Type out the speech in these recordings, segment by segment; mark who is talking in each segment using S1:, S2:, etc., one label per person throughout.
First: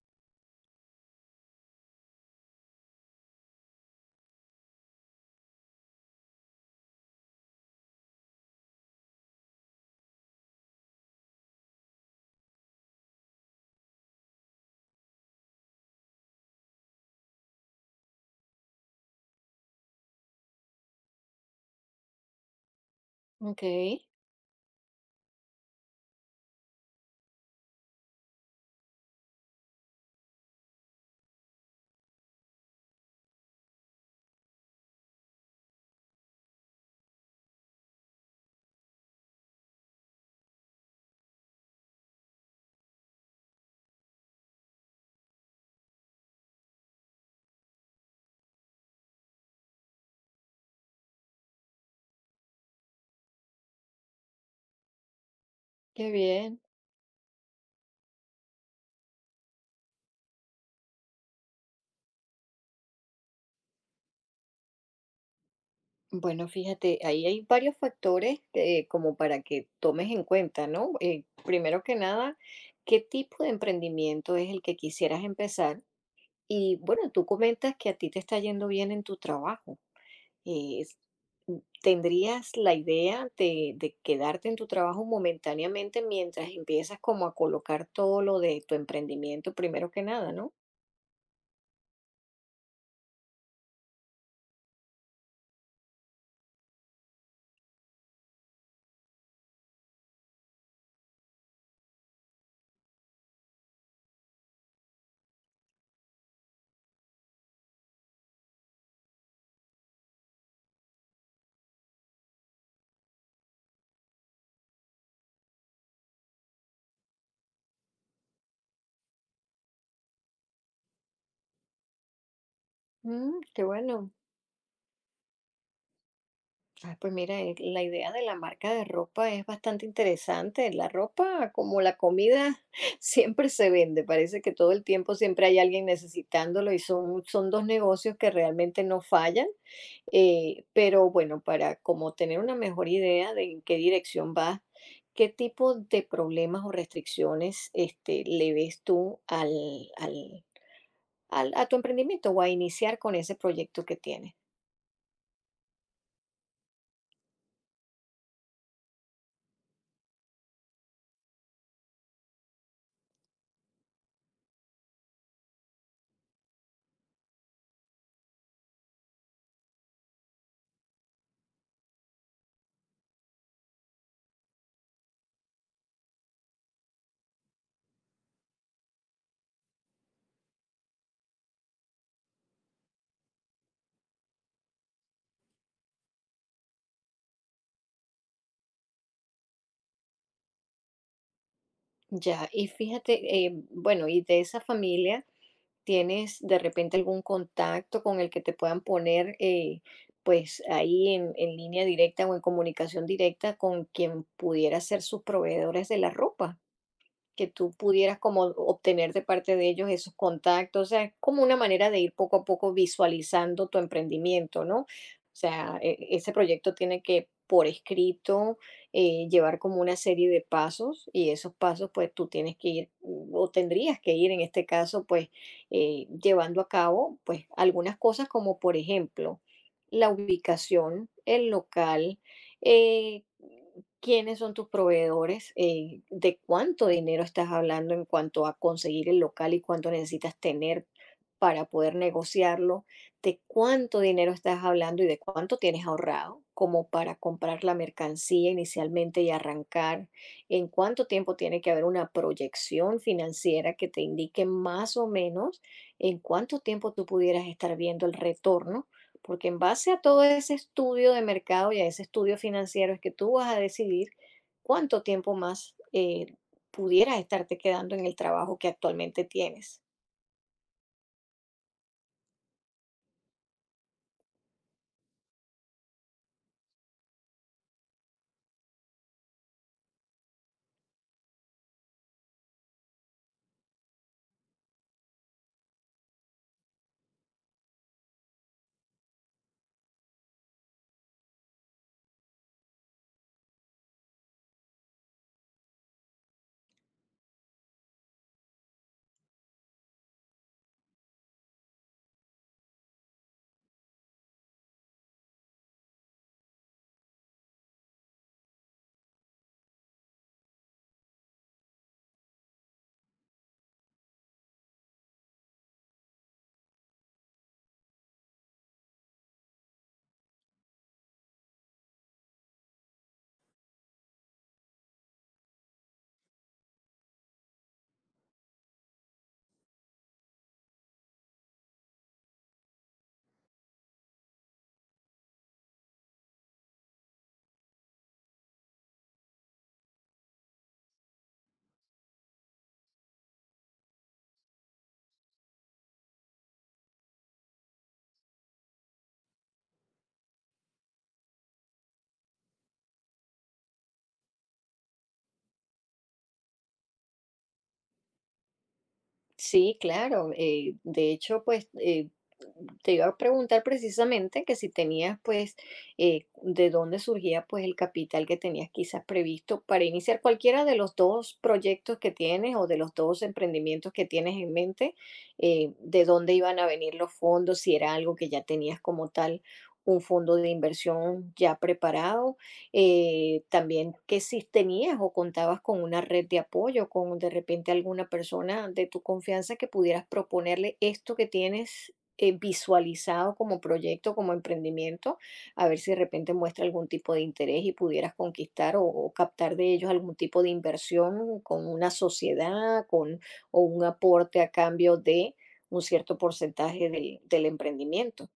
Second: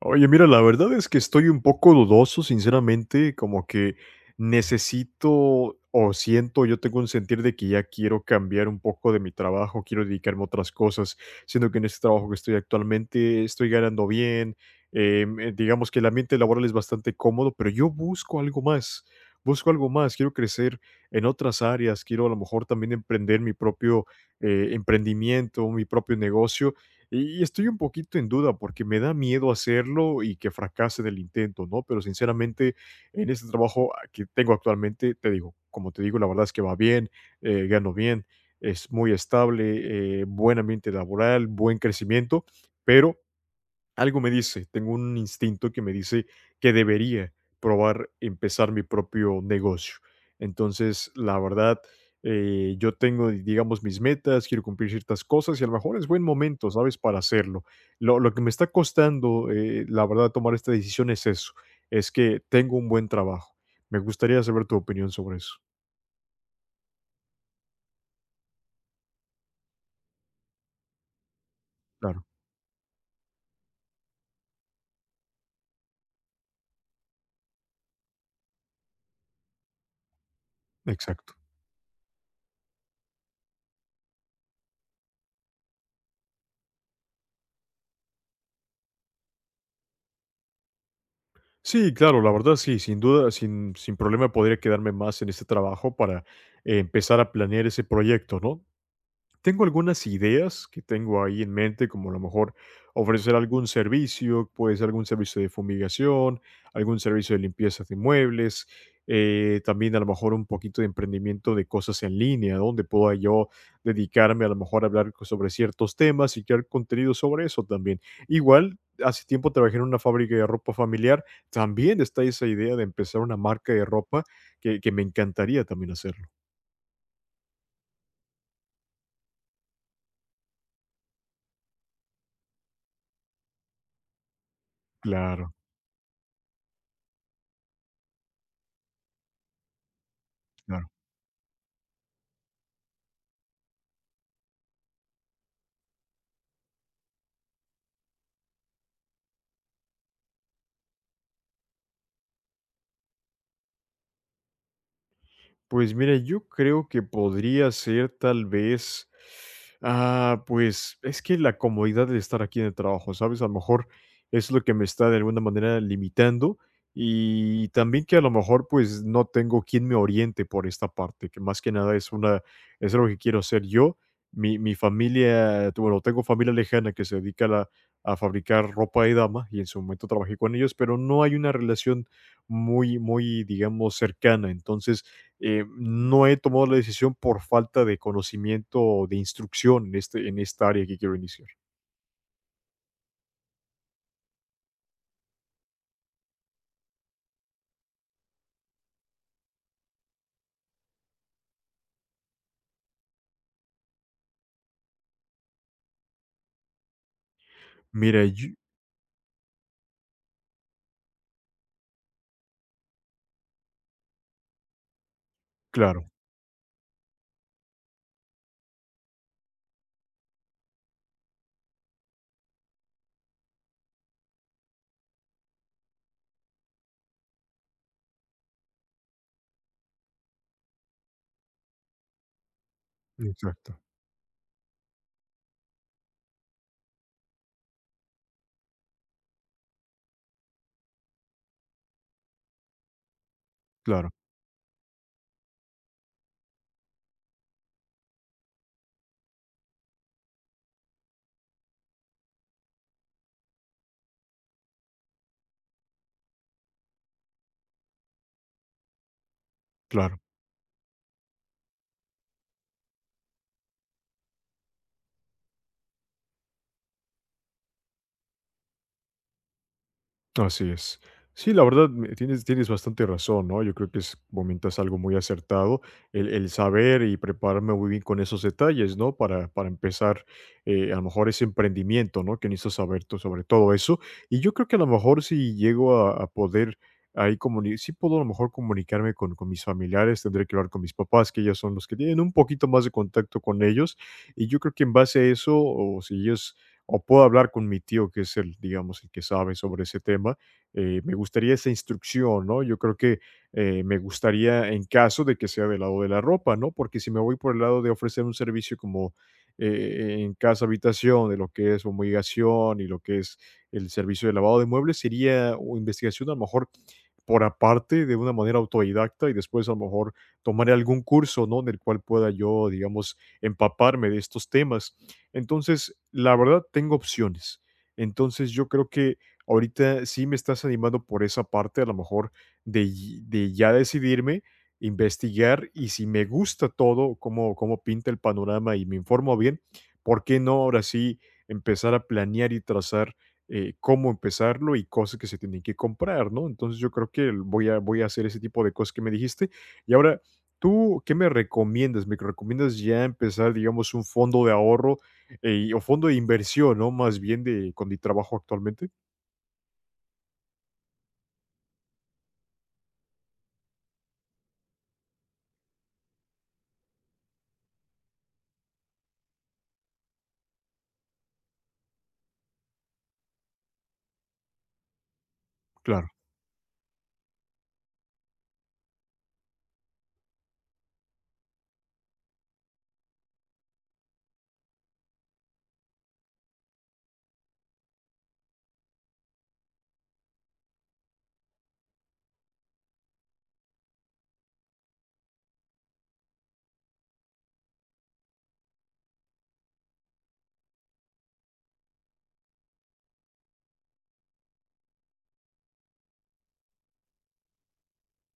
S1: Oye, mira, la verdad es que estoy un poco dudoso, sinceramente, como que necesito o siento, yo tengo un sentir de que ya quiero cambiar un poco de mi trabajo, quiero dedicarme a otras cosas, siendo que en este trabajo que estoy actualmente estoy ganando bien, digamos que el ambiente laboral es bastante cómodo, pero yo busco algo más, quiero crecer en otras áreas, quiero a lo mejor también emprender mi
S2: Ok,
S1: propio emprendimiento, mi propio negocio y estoy un poquito en duda porque me da miedo hacerlo y que fracase en el intento, ¿no? Pero sinceramente, en este trabajo que tengo actualmente, te digo, como te digo, la verdad es que va bien, gano bien, es muy estable, buen ambiente laboral, buen crecimiento, pero algo me dice, tengo un instinto que me dice que debería probar empezar mi propio negocio. Entonces, la verdad, yo tengo, digamos, mis metas, quiero cumplir ciertas cosas y a lo mejor es
S2: qué
S1: buen
S2: bien.
S1: momento, ¿sabes?, para hacerlo. Lo que me está costando, la verdad, tomar esta decisión es eso, es que tengo un buen trabajo. Me gustaría saber tu opinión sobre eso.
S2: Bueno, fíjate, ahí hay varios factores como para que tomes en cuenta, ¿no? Primero que
S1: Claro,
S2: nada, ¿qué tipo de emprendimiento es el que quisieras empezar? Y bueno, tú comentas que a ti te está yendo bien en tu trabajo. Eh, es-
S1: exacto.
S2: mm, ¿Tendrías la idea de quedarte en tu trabajo momentáneamente mientras empiezas como a colocar todo lo de tu emprendimiento primero que nada, ¿no?
S1: Sí, claro, la verdad sí, sin duda, sin problema podría quedarme más en este trabajo para empezar a planear ese proyecto, ¿no? Tengo algunas ideas que tengo ahí en mente, como a lo mejor ofrecer algún servicio, puede ser algún servicio de fumigación, algún servicio de limpieza de muebles, también a lo mejor un poquito de emprendimiento de cosas en línea, donde pueda yo dedicarme a lo mejor a hablar sobre ciertos temas y crear contenido sobre eso también. Igual, hace tiempo trabajé en una fábrica de ropa familiar, también está esa idea de empezar una
S2: Mm, qué
S1: marca de
S2: bueno.
S1: ropa que me encantaría también hacerlo.
S2: Ay, pues mira, la idea de la marca de ropa es bastante interesante. La ropa, como la comida, siempre se vende. Parece que todo el tiempo siempre
S1: Claro,
S2: hay alguien necesitándolo y son dos negocios que realmente no fallan.
S1: claro.
S2: Pero bueno, para como tener una mejor idea de en qué dirección vas, ¿qué tipo de problemas o restricciones este, le ves tú al, a tu emprendimiento o a iniciar con ese proyecto que tienes?
S1: Pues mira, yo creo que podría ser tal vez, pues es que la comodidad de estar aquí en el trabajo, ¿sabes? A lo mejor es lo que me está de alguna manera limitando y también que a lo mejor pues no tengo quien me oriente por esta parte, que más que nada es una, es algo que quiero hacer yo. Mi familia, bueno, tengo familia lejana que se dedica a fabricar ropa de dama y en su momento trabajé con ellos, pero no hay una relación muy, muy, digamos, cercana. Entonces, no he tomado la decisión por falta de conocimiento o de instrucción en este en esta área que quiero iniciar.
S2: Ya, y fíjate, bueno, y de esa familia, ¿tienes de repente algún contacto con el que te puedan poner, pues ahí en línea directa o en comunicación directa con quien pudiera ser sus proveedores de la ropa? Que tú pudieras
S1: Mira,
S2: como
S1: yo
S2: obtener de parte de ellos esos contactos. O sea, es como una manera de ir poco a poco visualizando tu emprendimiento, ¿no? O sea,
S1: claro,
S2: ese proyecto tiene que por escrito llevar como una serie de pasos y esos pasos pues tú tienes que ir o tendrías que ir en este caso pues llevando a cabo pues algunas cosas como por ejemplo la ubicación, el local, eh,
S1: exacto,
S2: ¿quiénes son tus proveedores? ¿Eh, de cuánto dinero estás hablando en cuanto a conseguir el local y cuánto necesitas tener para poder negociarlo? ¿De cuánto
S1: claro,
S2: dinero estás hablando y de cuánto tienes ahorrado como para comprar la mercancía inicialmente y arrancar? ¿En cuánto tiempo tiene que haber una proyección financiera que te indique más o menos en cuánto tiempo tú pudieras estar viendo el retorno? Porque en base a
S1: claro.
S2: todo ese estudio de mercado y a ese estudio financiero es que tú vas a decidir cuánto tiempo más pudieras estarte quedando en el trabajo que actualmente tienes.
S1: Así es. Sí, la verdad, tienes, tienes bastante razón, ¿no? Yo creo que es, comentas algo muy acertado, el saber y prepararme muy bien con esos detalles, ¿no? Para empezar, a lo mejor ese emprendimiento, ¿no? Que necesito saber sobre todo eso. Y yo creo que a lo mejor si llego a poder ahí comunicar, sí puedo a lo mejor comunicarme con mis familiares, tendré que hablar con mis papás, que ellos son los que tienen un poquito más de contacto con ellos. Y yo creo que en base a eso, o si ellos o puedo hablar con mi tío, que es el, digamos, el que sabe sobre ese tema. Me gustaría esa instrucción, ¿no? Yo creo que me gustaría en caso de que sea del lado de la ropa, ¿no? Porque si me voy por el lado de ofrecer un servicio como en casa habitación, de lo que es fumigación y lo que es el servicio de lavado de muebles, sería una investigación a lo mejor por aparte de una manera autodidacta y después a lo mejor tomaré algún curso, ¿no? En el cual pueda yo, digamos, empaparme de estos temas. Entonces, la verdad, tengo opciones. Entonces, yo creo que ahorita sí me estás animando por esa parte, a lo mejor, de ya decidirme, investigar y si me gusta todo, cómo, cómo pinta el panorama y me informo bien, ¿por qué no ahora sí empezar a planear y trazar cómo empezarlo y cosas que se tienen que comprar, ¿no? Entonces, yo creo que voy a hacer ese tipo de cosas que me dijiste. Y ahora, ¿tú qué me recomiendas? ¿Me recomiendas ya empezar, digamos, un fondo de ahorro? Y o fondo de inversión, ¿no? Más bien de con mi trabajo actualmente.
S2: Sí, claro. De hecho, pues te iba a preguntar precisamente que si tenías, pues, de dónde surgía, pues, el capital que tenías quizás previsto para iniciar cualquiera de los dos proyectos que tienes o de los dos emprendimientos que tienes en mente, de
S1: Claro.
S2: dónde iban a venir los fondos, si era algo que ya tenías como tal, un fondo de inversión ya preparado. También que si tenías o contabas con una red de apoyo, con de repente alguna persona de tu confianza que pudieras proponerle esto que tienes visualizado como proyecto, como emprendimiento, a ver si de repente muestra algún tipo de interés y pudieras conquistar o captar de ellos algún tipo de inversión con una sociedad, con o un aporte a cambio de un cierto porcentaje del emprendimiento.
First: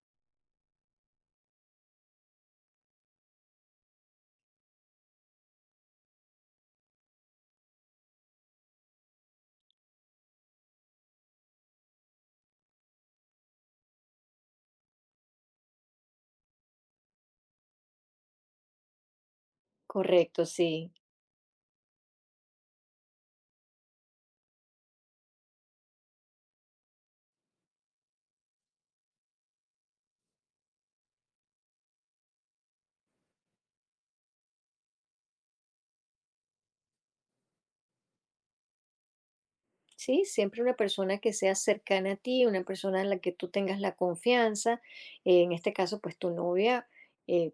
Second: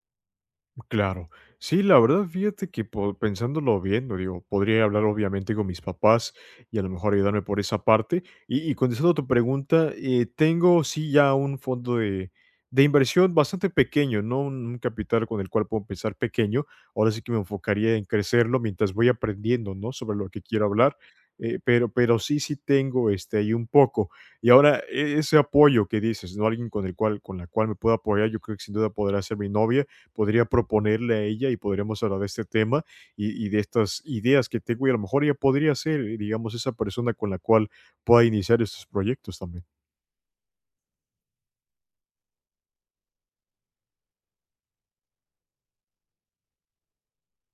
S1: Claro. Sí, la verdad, fíjate que pensándolo bien, lo digo, podría hablar obviamente con mis papás y a lo mejor ayudarme por esa parte. Y contestando tu pregunta, tengo sí ya un fondo de inversión bastante pequeño, no un capital con el cual puedo empezar pequeño. Ahora sí que me enfocaría en crecerlo mientras voy aprendiendo, ¿no? Sobre lo que
S2: Correcto,
S1: quiero
S2: sí.
S1: hablar. Pero sí, sí tengo este ahí un poco. Y ahora, ese apoyo que dices, ¿no? Alguien con el cual, con la cual me puedo apoyar, yo creo que sin duda podrá ser mi novia podría proponerle a ella y podríamos hablar de este tema y de estas ideas que tengo y a lo mejor ella podría ser, digamos, esa persona con la cual pueda iniciar estos proyectos también.
S2: Sí, siempre una persona que sea cercana a ti, una persona en la que tú tengas la confianza. En este caso, pues tu novia, eh,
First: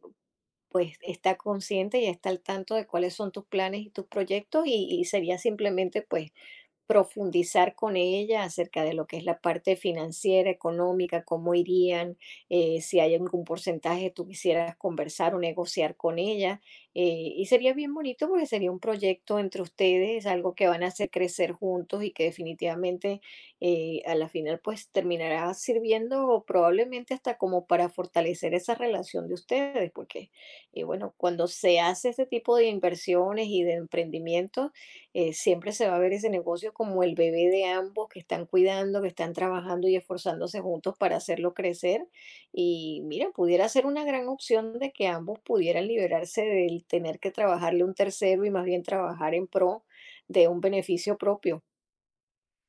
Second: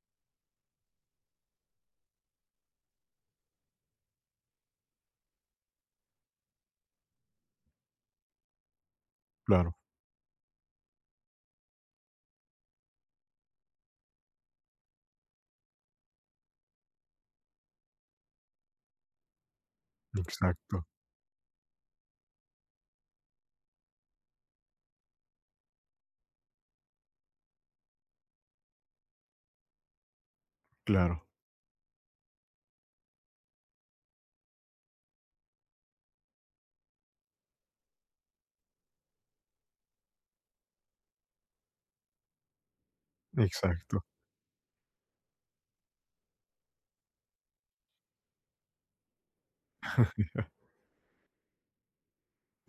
S2: pues está consciente y está al tanto de cuáles son tus planes y tus proyectos y sería simplemente, pues, profundizar con ella acerca de lo que es la parte
S1: Claro,
S2: financiera, económica, cómo irían, si hay algún porcentaje tú quisieras conversar o negociar con ella. Y sería bien bonito porque sería un proyecto entre ustedes, algo que van
S1: exacto,
S2: a hacer crecer juntos y que definitivamente a la final pues terminará sirviendo probablemente hasta como para fortalecer esa relación de ustedes, porque bueno,
S1: claro,
S2: cuando se hace ese tipo de inversiones y de emprendimientos, siempre se va a ver ese negocio como el bebé de ambos que están cuidando, que están trabajando y esforzándose juntos para hacerlo crecer. Y mira, pudiera ser una
S1: exacto.
S2: gran opción de que ambos pudieran liberarse del tener que trabajarle a un tercero y más bien trabajar en pro de un beneficio propio.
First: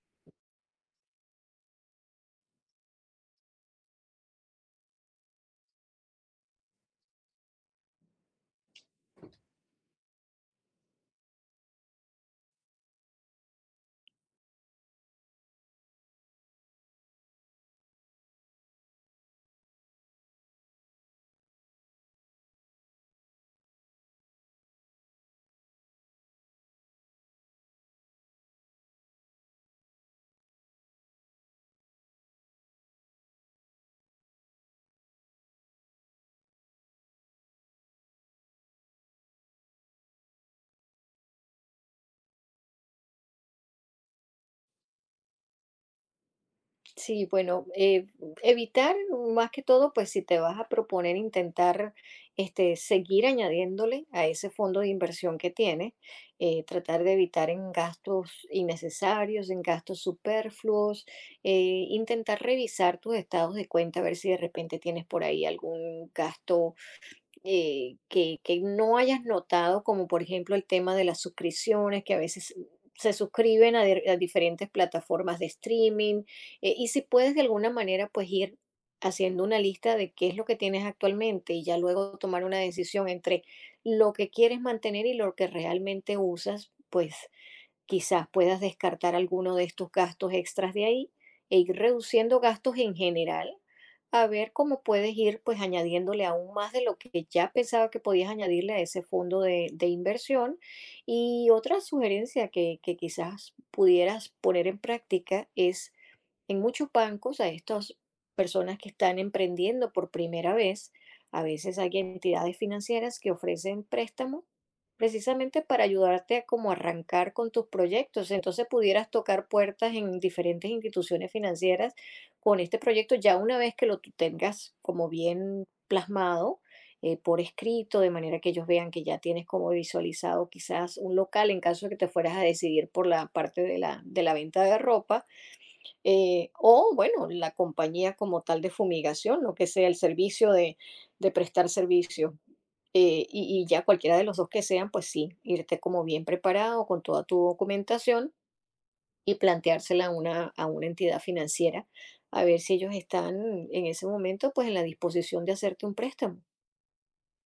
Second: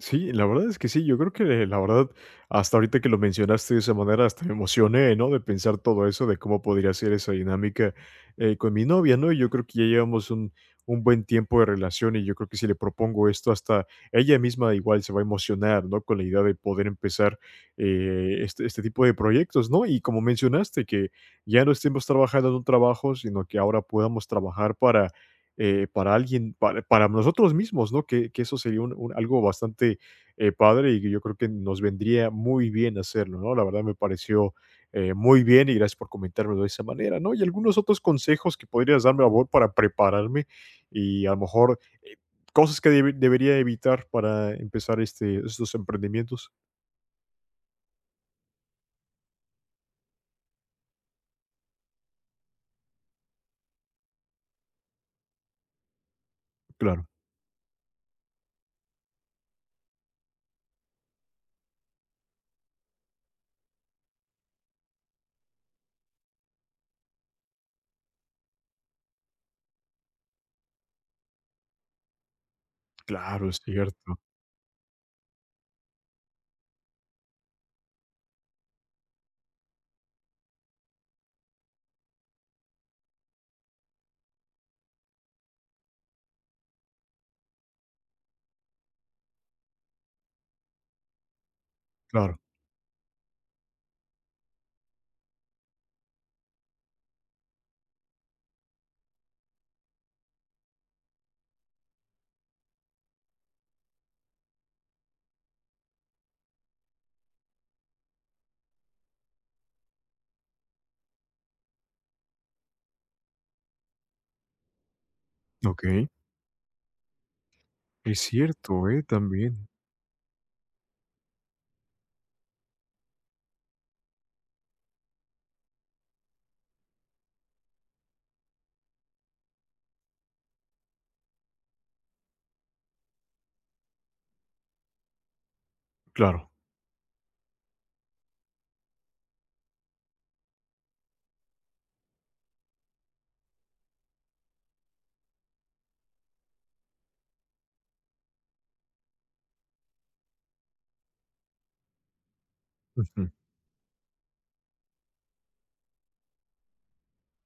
S1: Sí, la verdad es que sí, yo creo que la verdad, hasta ahorita que lo mencionaste de esa manera, hasta me emocioné, ¿no? De pensar todo eso, de cómo podría ser esa dinámica con mi novia, ¿no? Y yo creo que ya llevamos un buen tiempo de relación y yo creo que si le propongo esto, hasta ella misma igual se va a emocionar, ¿no? Con la idea de poder empezar este tipo de proyectos, ¿no? Y como mencionaste, que ya no estemos trabajando en un trabajo, sino que ahora podamos trabajar para para nosotros mismos, ¿no? Que eso sería un- algo bastante padre y que yo creo que nos vendría muy bien hacerlo, ¿no? La verdad me pareció muy bien y gracias por comentármelo de esa manera, ¿no? Y algunos otros consejos que podrías darme, a favor, para prepararme y a lo mejor cosas que debería evitar para empezar este, estos emprendimientos.
S2: Sí, bueno, evitar más que todo, pues si te vas a proponer intentar este, seguir añadiéndole a ese fondo de inversión que tienes, tratar
S1: Claro,
S2: de evitar en gastos innecesarios, en gastos superfluos, intentar revisar tus estados de cuenta, a ver si de repente tienes por ahí algún gasto que no hayas notado, como por ejemplo el tema de las suscripciones, que a veces se
S1: claro, es
S2: suscriben a, a
S1: cierto,
S2: diferentes plataformas de streaming, y si puedes de alguna manera pues ir haciendo una lista de qué es lo que tienes actualmente y ya luego tomar una decisión entre lo que quieres mantener y lo que realmente usas, pues quizás puedas descartar alguno de estos gastos extras de ahí e ir reduciendo
S1: claro.
S2: gastos en general, a ver cómo puedes ir pues añadiéndole aún más de lo que ya pensaba que podías añadirle a ese fondo de inversión. Y otra sugerencia que quizás pudieras poner en práctica es en muchos bancos, a estas personas que están emprendiendo por primera vez, a veces hay entidades financieras que ofrecen préstamo precisamente
S1: Ok,
S2: para ayudarte a como arrancar con tus
S1: es
S2: proyectos. Entonces
S1: cierto, ¿eh?
S2: pudieras tocar
S1: También,
S2: puertas en diferentes instituciones financieras con este proyecto ya una vez que lo tú tengas como bien plasmado por escrito, de manera que ellos vean que ya tienes como visualizado quizás un local en caso de que te fueras a decidir por la parte de la venta de ropa,
S1: claro.
S2: o bueno, la compañía como tal de fumigación, lo que sea el servicio de prestar servicio. Y ya cualquiera de los dos que sean, pues sí, irte como bien preparado con toda tu documentación y planteársela a una entidad financiera, a ver si ellos
S1: Ujú.
S2: están en ese momento pues en la disposición de hacerte un préstamo.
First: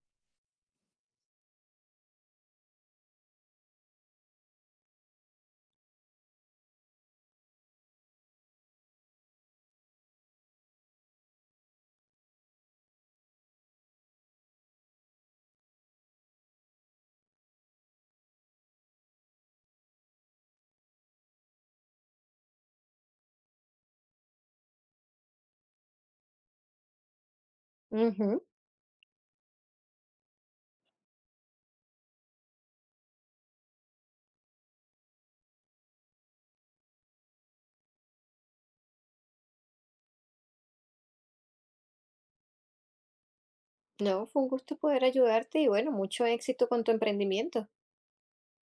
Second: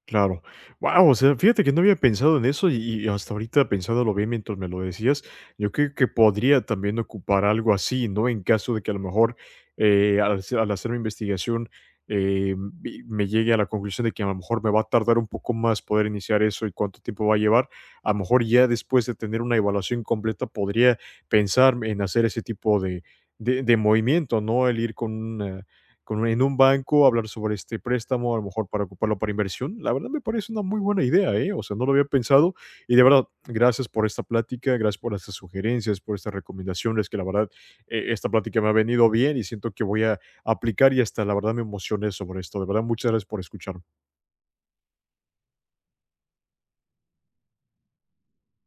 S1: Claro. Wow. O sea, fíjate que no había pensado en eso y hasta ahorita pensándolo bien mientras me lo decías, yo creo que podría también ocupar algo así, ¿no? En caso de que a lo mejor, al hacer mi investigación, vi me llegue a la conclusión de que a lo mejor me va a tardar un poco más poder iniciar eso y cuánto tiempo va a llevar. A lo mejor ya después de tener una evaluación completa podría pensar en hacer ese tipo de movimiento, ¿no? El ir con una con en un banco, hablar sobre este préstamo, a
S2: Ujú.
S1: lo mejor para ocuparlo para inversión. La verdad me parece una muy buena idea, ¿eh? O sea, no lo había pensado y de verdad, gracias por esta plática, gracias por estas sugerencias, por estas recomendaciones, que la verdad, esta plática me ha venido bien y siento que voy a aplicar y hasta la verdad me emocioné sobre esto. De verdad, muchas gracias por escuchar.
S2: No, fue un gusto poder ayudarte y bueno, mucho éxito con tu emprendimiento.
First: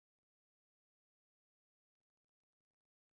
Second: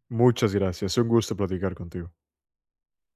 S1: Muchas gracias. Un gusto platicar contigo.